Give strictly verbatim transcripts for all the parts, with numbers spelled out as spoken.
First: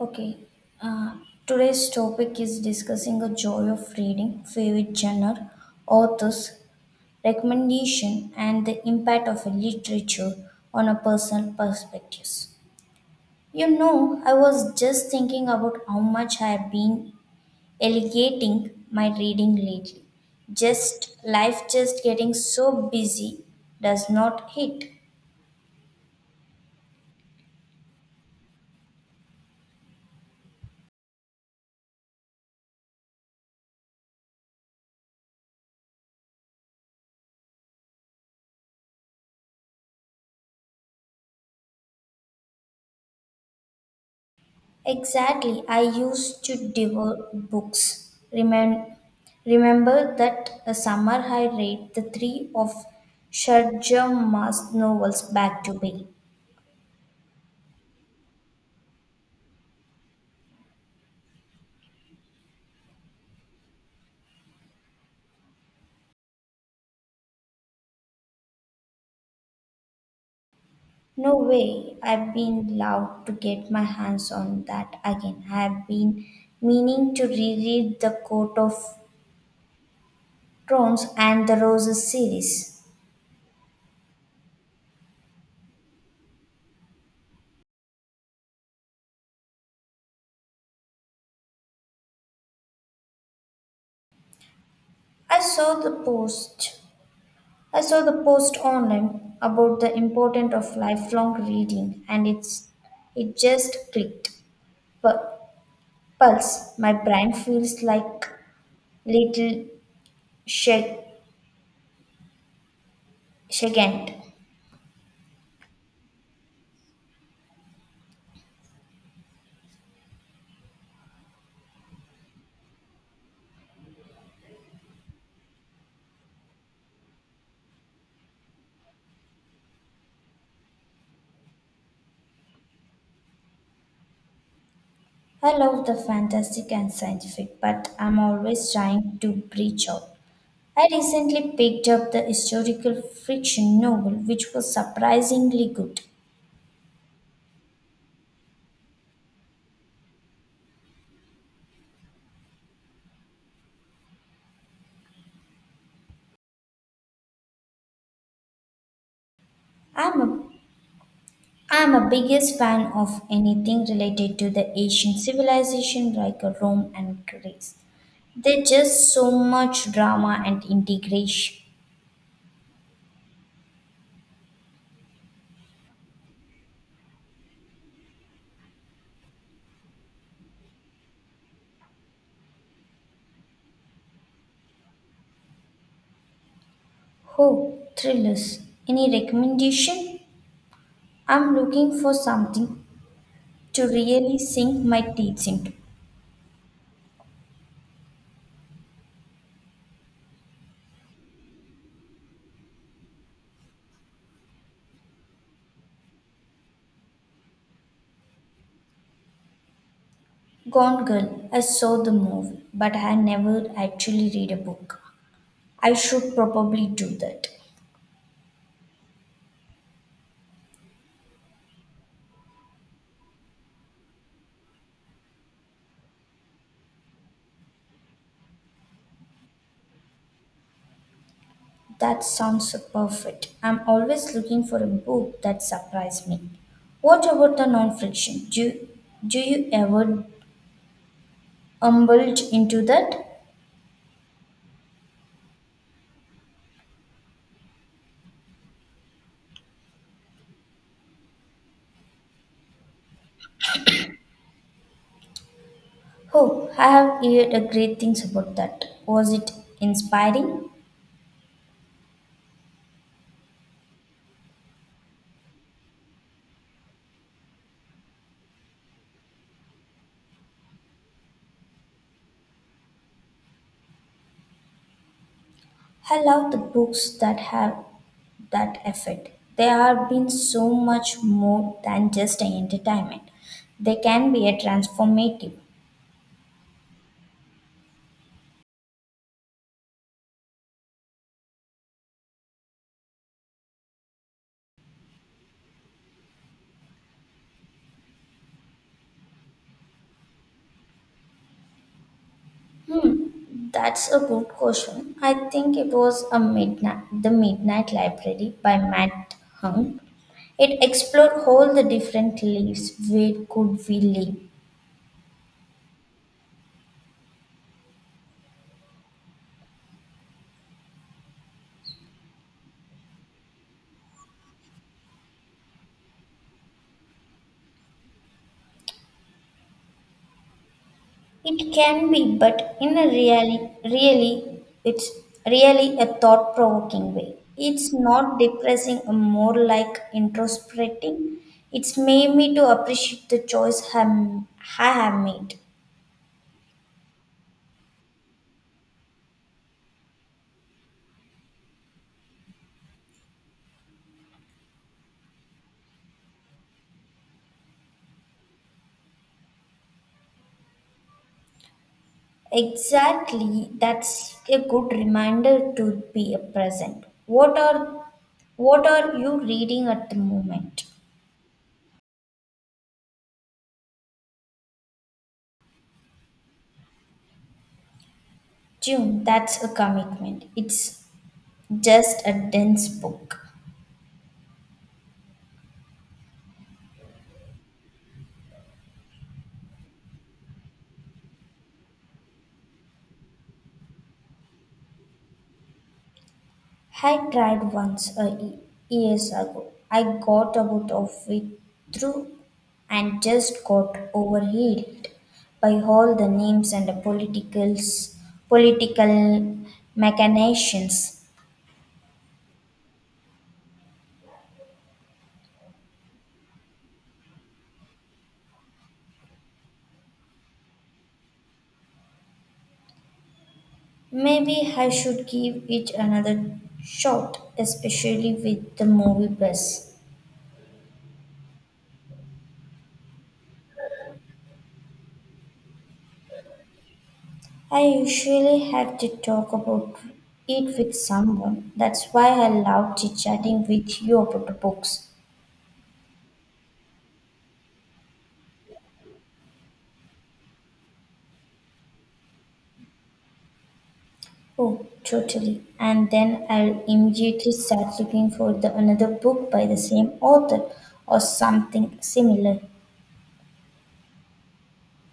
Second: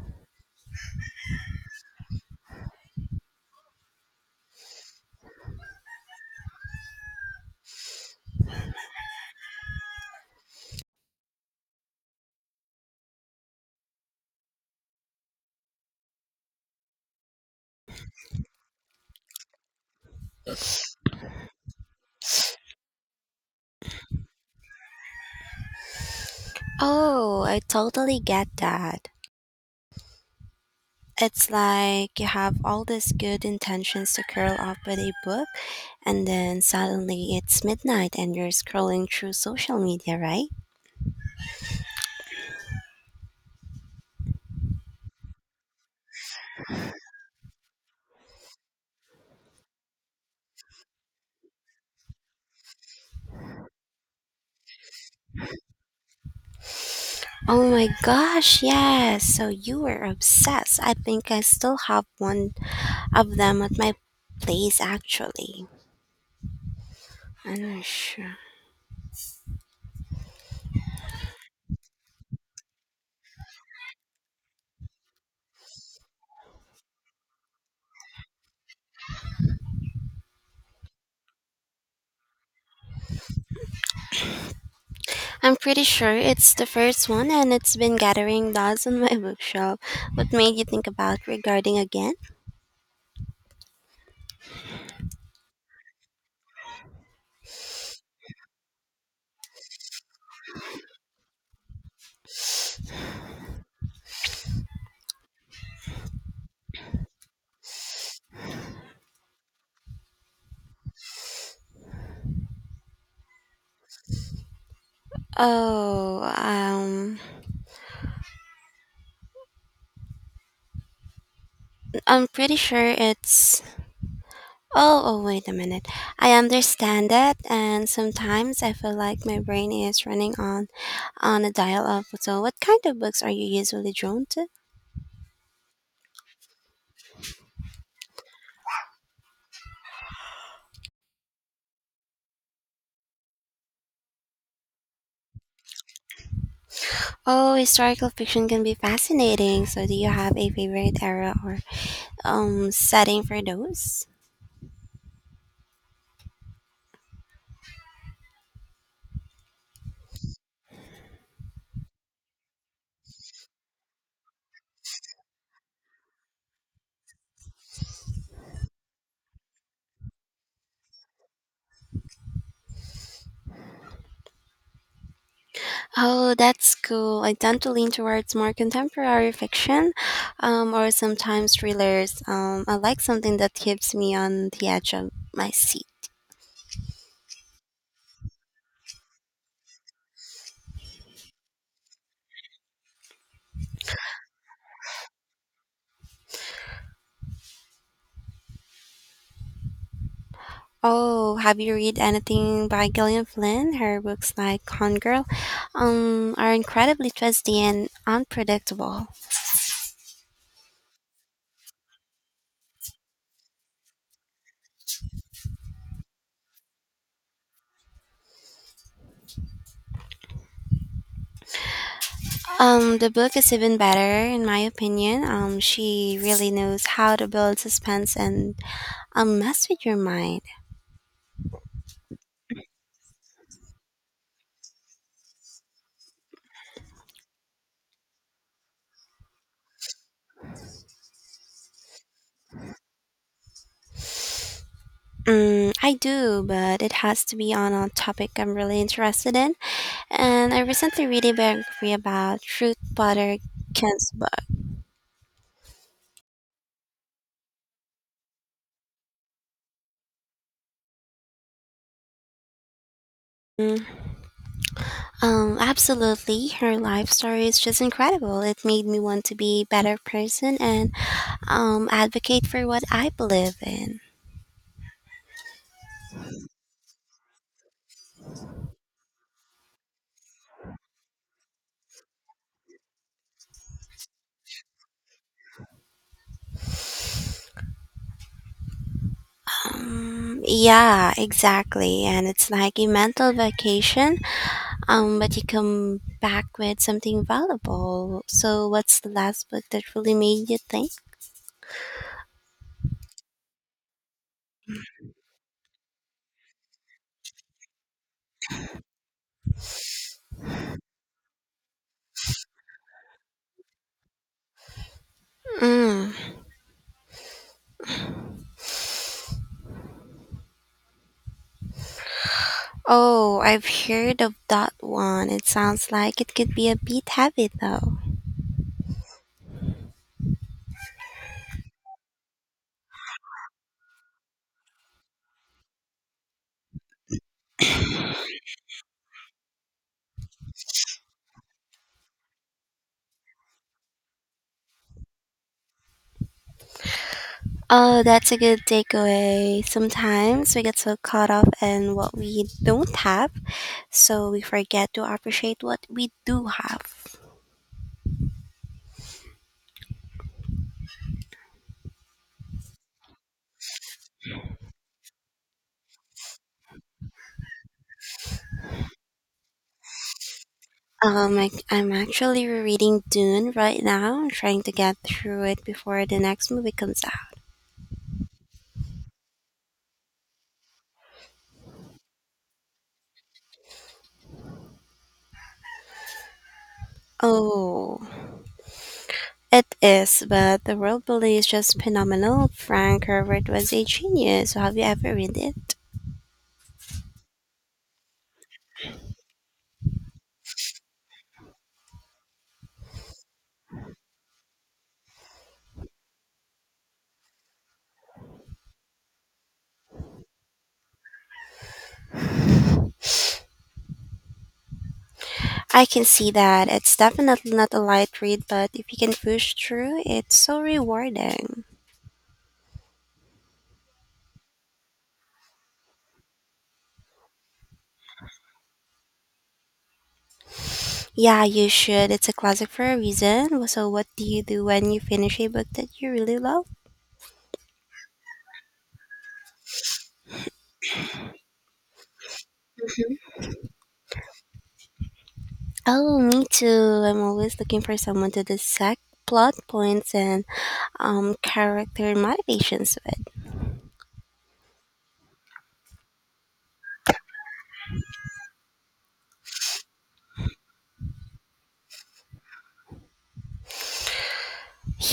Okay, uh, today's topic is discussing the joy of reading, favorite genre, authors, recommendation, and the impact of a literature on a personal perspectives. You know, I was just thinking about how much I have been elegating my reading lately. Just life just getting so busy does not hit. Oh, I totally get that. It's like you have all these good intentions to curl up with a book, and then suddenly it's midnight and you're scrolling through social media, right? Exactly. I used to devour books. Remem- remember that a summer I read the three of Sharjah Mas novels back to back. Oh my gosh, yes. So you were obsessed. I think I still have one of them at my place, actually. I'm not sure. No way. I've been loved to get my hands on that again. I've been meaning to reread the Court of Thorns and the Roses series. I'm pretty sure it's the first one, and it's been gathering dust on my bookshelf. What made you think about regarding again? I saw the post I saw the post online about the importance of lifelong reading and it's it just clicked. But pulse, my brain feels like little shag shaken. Oh, um, I'm pretty sure it's. Oh, oh, wait a minute. I understand that, and sometimes I feel like my brain is running on, on a dial-up. So, what kind of books are you usually drawn to? I love the fantastic and scientific, but I'm always trying to breach out. I recently picked up the historical fiction novel, which was surprisingly good. Oh, historical fiction can be fascinating. So, do you have a favorite era or um setting for those? I'm a I'm a biggest fan of anything related to the ancient civilization like Rome and Greece. There's just so much drama and integration. Oh, that's cool. I tend to lean towards more contemporary fiction, um, or sometimes thrillers. Um, I like something that keeps me on the edge of my seat. Oh, thrillers. Any recommendation? I'm looking for something to really sink my teeth into. Oh, have you read anything by Gillian Flynn? Her books like Con Girl um, are incredibly twisty and unpredictable. Gone Girl, I saw the movie, but I never actually read a book. I should probably do that. Um, the book is even better, in my opinion. Um, she really knows how to build suspense and um, mess with your mind. That sounds so perfect. I'm always looking for a book that surprises me. What about the non-fiction? Do, do you ever indulge into that? Mm, I do, but it has to be on a topic I'm really interested in. And I recently read a biography about Ruth Bader Ginsburg. Oh, I have heard a great things about that. Was it inspiring? Mm. Um, absolutely, her life story is just incredible. It made me want to be a better person and um, advocate for what I believe in. I love the books that have that effect. They have been so much more than just an entertainment. They can be a transformative. Um, yeah, exactly. And it's like a mental vacation, um, but you come back with something valuable. So, what's the last book that really made you think? Hmm, that's a good question. I think it was a midnight, the Midnight Library by Matt Hung. It explored all the different lives. Where could we live? Mm. Oh, I've heard of that one. It sounds like it could be a bit heavy though. It can be, but in a really, really, it's really a thought-provoking way. It's not depressing, uh, more like introspecting. It's made me to appreciate the choice I'm, I have made. Oh, that's a good takeaway. Sometimes we get so caught up in what we don't have, so we forget to appreciate what we do have. Exactly, that's a good reminder to be present. What are what are you reading at the moment? Um, I, I'm actually rereading Dune right now. I'm trying to get through it before the next movie comes out. June, that's a commitment. It's just a dense book. Oh, it is, but the world building is just phenomenal. Frank Herbert was a genius. So have you ever read it? I tried once a y- years ago. I got about of it through and just got overheated by all the names and the politicals, political machinations. I can see that. It's definitely not a light read, but if you can push through, it's so rewarding. Maybe I should give it another shot, especially with the movie buzz. Yeah, you should. It's a classic for a reason. So, what do you do when you finish a book that you really love? I usually have to talk about it with someone. That's why I love chit-chatting with you about the books. Oh, me too. I'm always looking for someone to dissect plot points and um, character motivations with. Oh, totally. And then I'll immediately start looking for the another book by the same author or something similar.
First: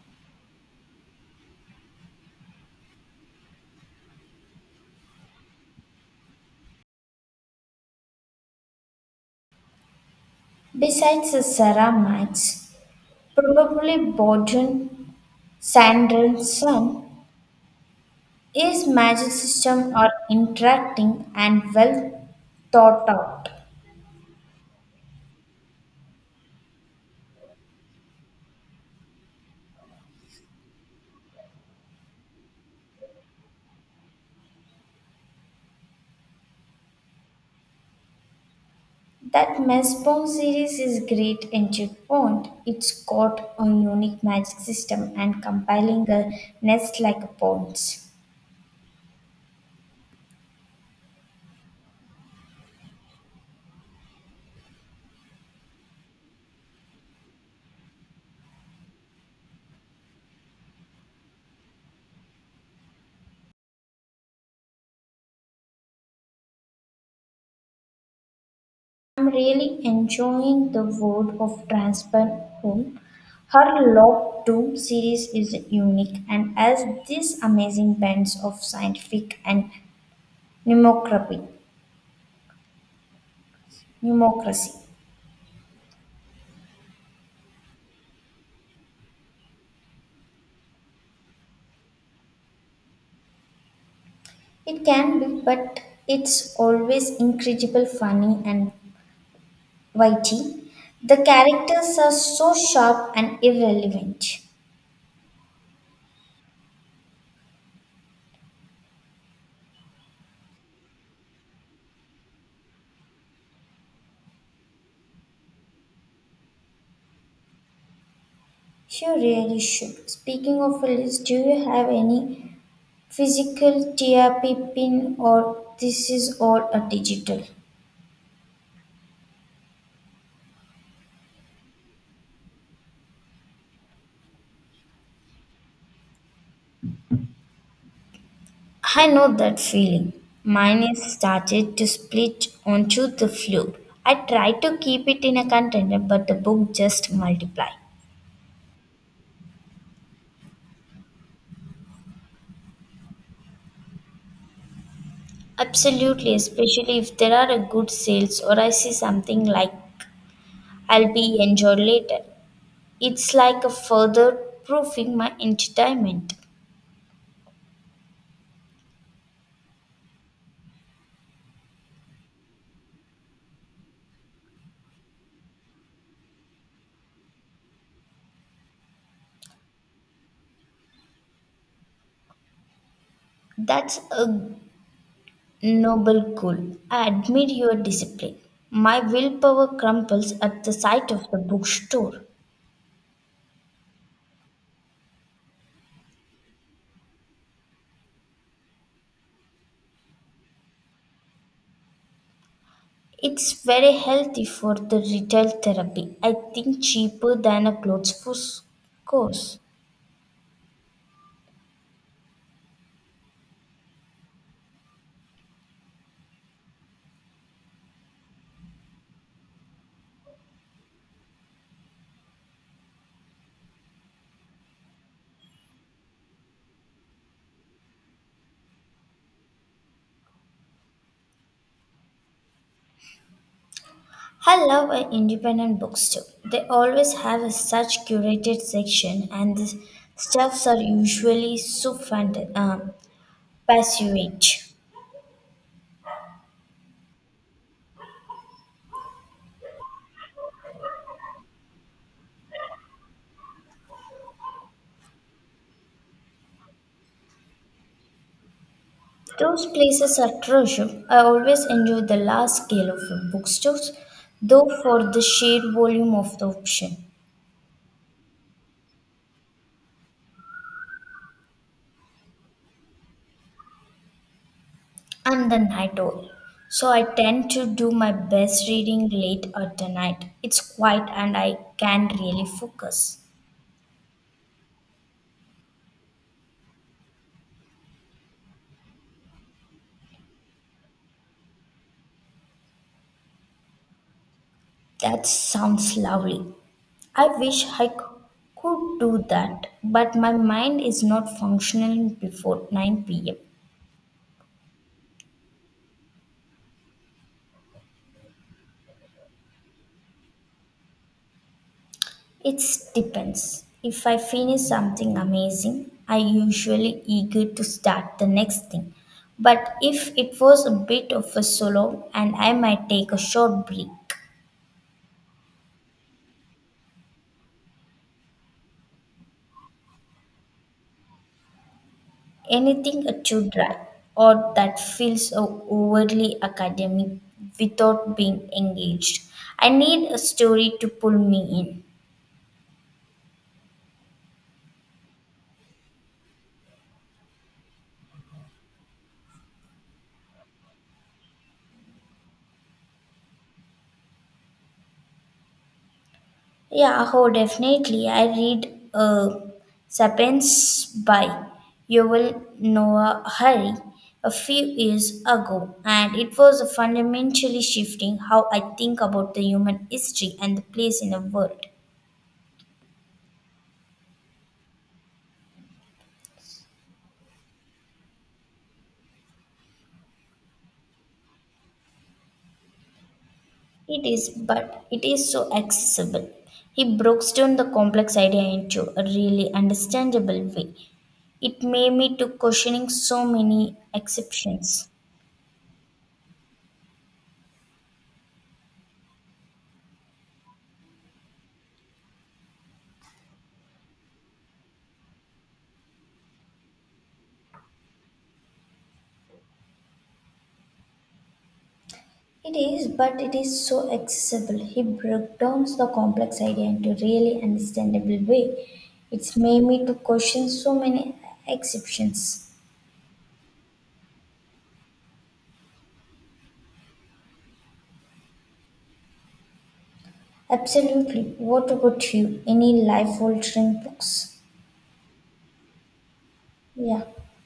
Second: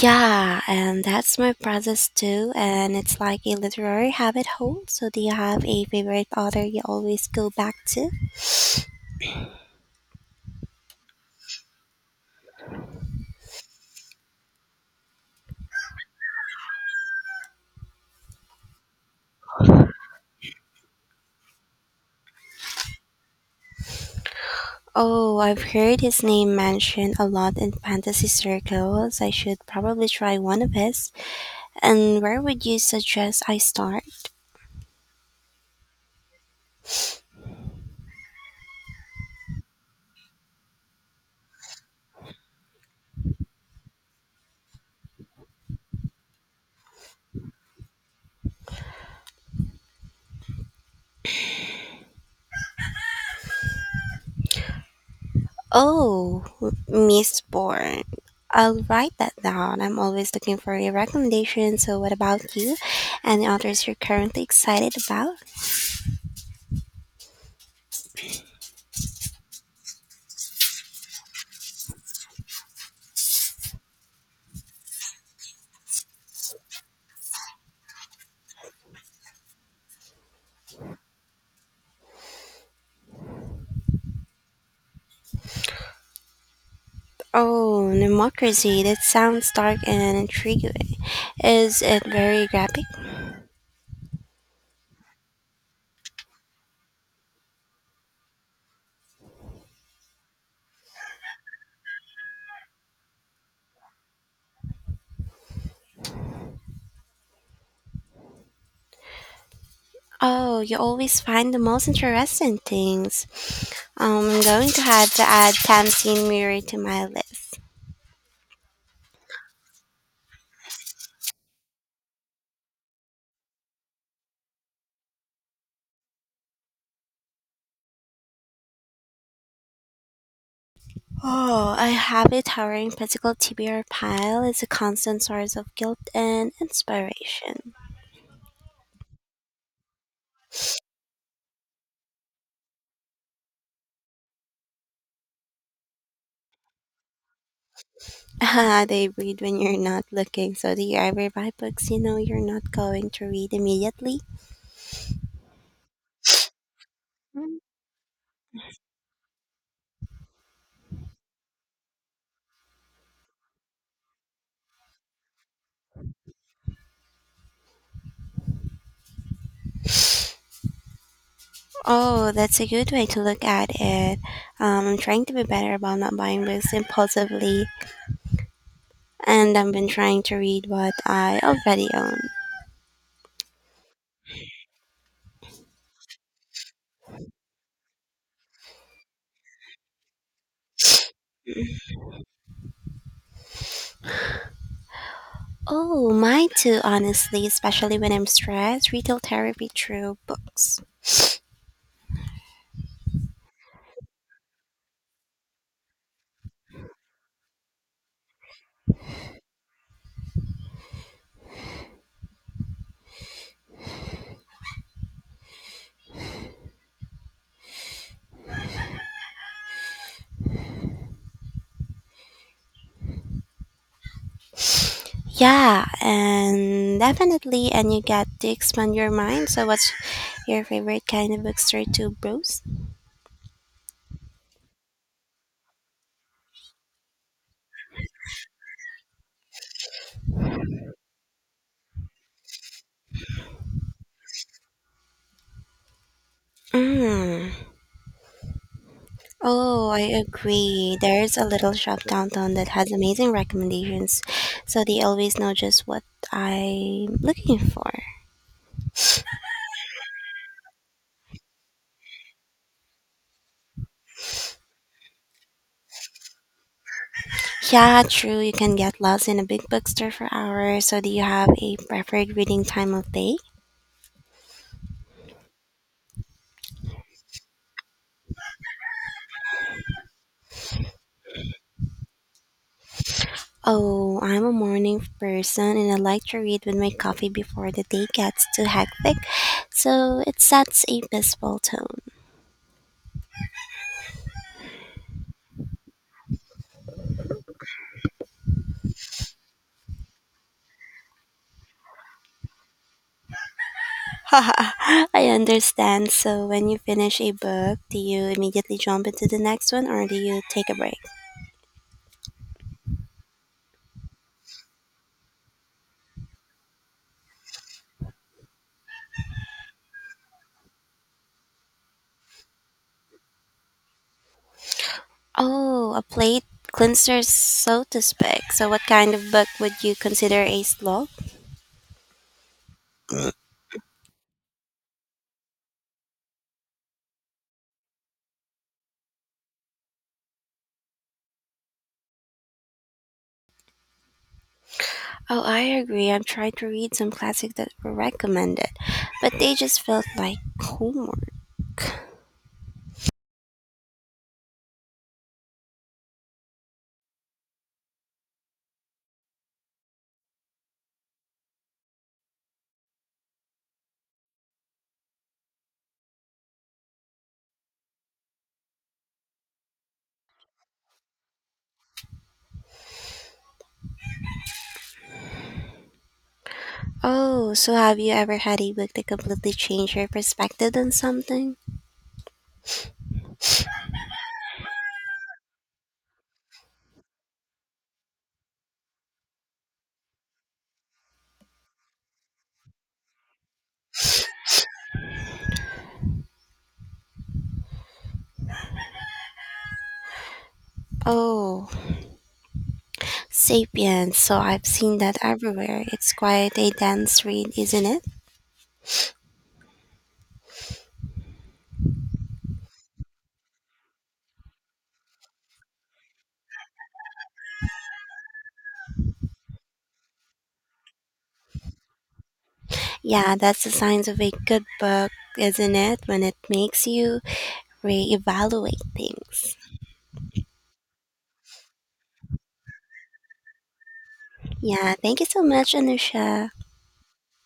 Yeah, and that's my process too. And it's like a literary habit hole. So, do you have a favorite author you always go back to? Besides the Sarah Max, probably Borden Sanderson's is magic system are interacting and well thought out. Oh, I've heard his name mentioned a lot in fantasy circles. I should probably try one of his. And where would you suggest I start? That Mesbong series is great entry point. It's got a unique magic system and compiling a nest like a ponds. Oh, Miss Bourne. I'll write that down. I'm always looking for a recommendation. So, what about you? Any authors you're currently excited about? I'm really enjoying the world of Transparent Home. Her Lock Doom series is unique and has this amazing blend of scientific and mnemocracy. mnemocracy. Oh, Democracy. That sounds dark and intriguing. Is it very graphic? It can be, but it's always incredible funny and witty. The characters are so sharp and irrelevant. Oh, you always find the most interesting things. Um, I'm going to have to add Tamsin Murray to my list. You really should. Speaking of a list, do you have any physical T R P pin or this is all a digital? Oh, I have a towering physical T B R pile. It's a constant source of guilt and inspiration. I know that feeling. Mine is started to split onto the flue. I try to keep it in a container, but the book just multiply. Ah, they read when you're not looking. So do you ever buy books you know you're not going to read immediately? Absolutely, especially if there are a Mm. good sales or I see something like I'll be enjoyed later. It's like a further proofing my entertainment. Oh, that's a good way to look at it. Um, I'm trying to be better about not buying books impulsively. And I've been trying to read what I already own. That's a noble goal. I admire your discipline. My willpower crumples at the sight of the bookstore. Oh, mine too, honestly, especially when I'm stressed, retail therapy through books. It's very healthy for the retail therapy. I think cheaper than a clothes for s- course. Yeah, and definitely, and you get to expand your mind. So, what's your favorite kind of books or two bros? I love uh, independent books too. They always have a such curated section, and the stuffs are usually so fant- um, passionate. Mm. Oh, I agree. There's a little shop downtown that has amazing recommendations, so they always know just what I'm looking for. Those places are treasure. I always enjoy the large scale of bookstores, though for the sheer volume of the option. Yeah, true. You can get lost in a big bookstore for hours. So, do you have a preferred reading time of day? I'm the night owl, so I tend to do my best reading late at the night. It's quiet and I can really focus. Oh, I'm a morning person and I like to read with my coffee before the day gets too hectic. So, it sets a peaceful tone. That sounds lovely. I wish I c- could do that, but my mind is not functional before nine p m. I understand. So, when you finish a book, do you immediately jump into the next one or do you take a break? It depends. If I finish something amazing, I usually eager to start the next thing. But if it was a bit of a solo and I might take a short break, Oh, a plate cleanser, so to speak. So, what kind of book would you consider a slow? anything uh, too dry or that feels o- overly academic without being engaged. I need a story to pull me in. Oh, I agree. I'm trying to read some classics that were recommended, but they just felt like homework. Yeah, oh, definitely. I read uh, Sapiens by Yuval Noah Harry a few years ago, and it was fundamentally shifting how I think about the human history and the place in the world. Oh, so have you ever had a book that completely changed your perspective on something? It is, but it is so accessible. He breaks down the complex idea into a really understandable way. It made me to questioning so many exceptions. Oh, Sapiens. So I've seen that everywhere. It's quite a dense read, isn't it? It is, but it is so accessible. He broke down the complex idea into really understandable way. It's made me to question so many exceptions. Yeah, that's the signs of a good book, isn't it? When it makes you reevaluate things. Absolutely. What about you? Any life-altering books? Yeah, thank you so much, Anusha. Yeah.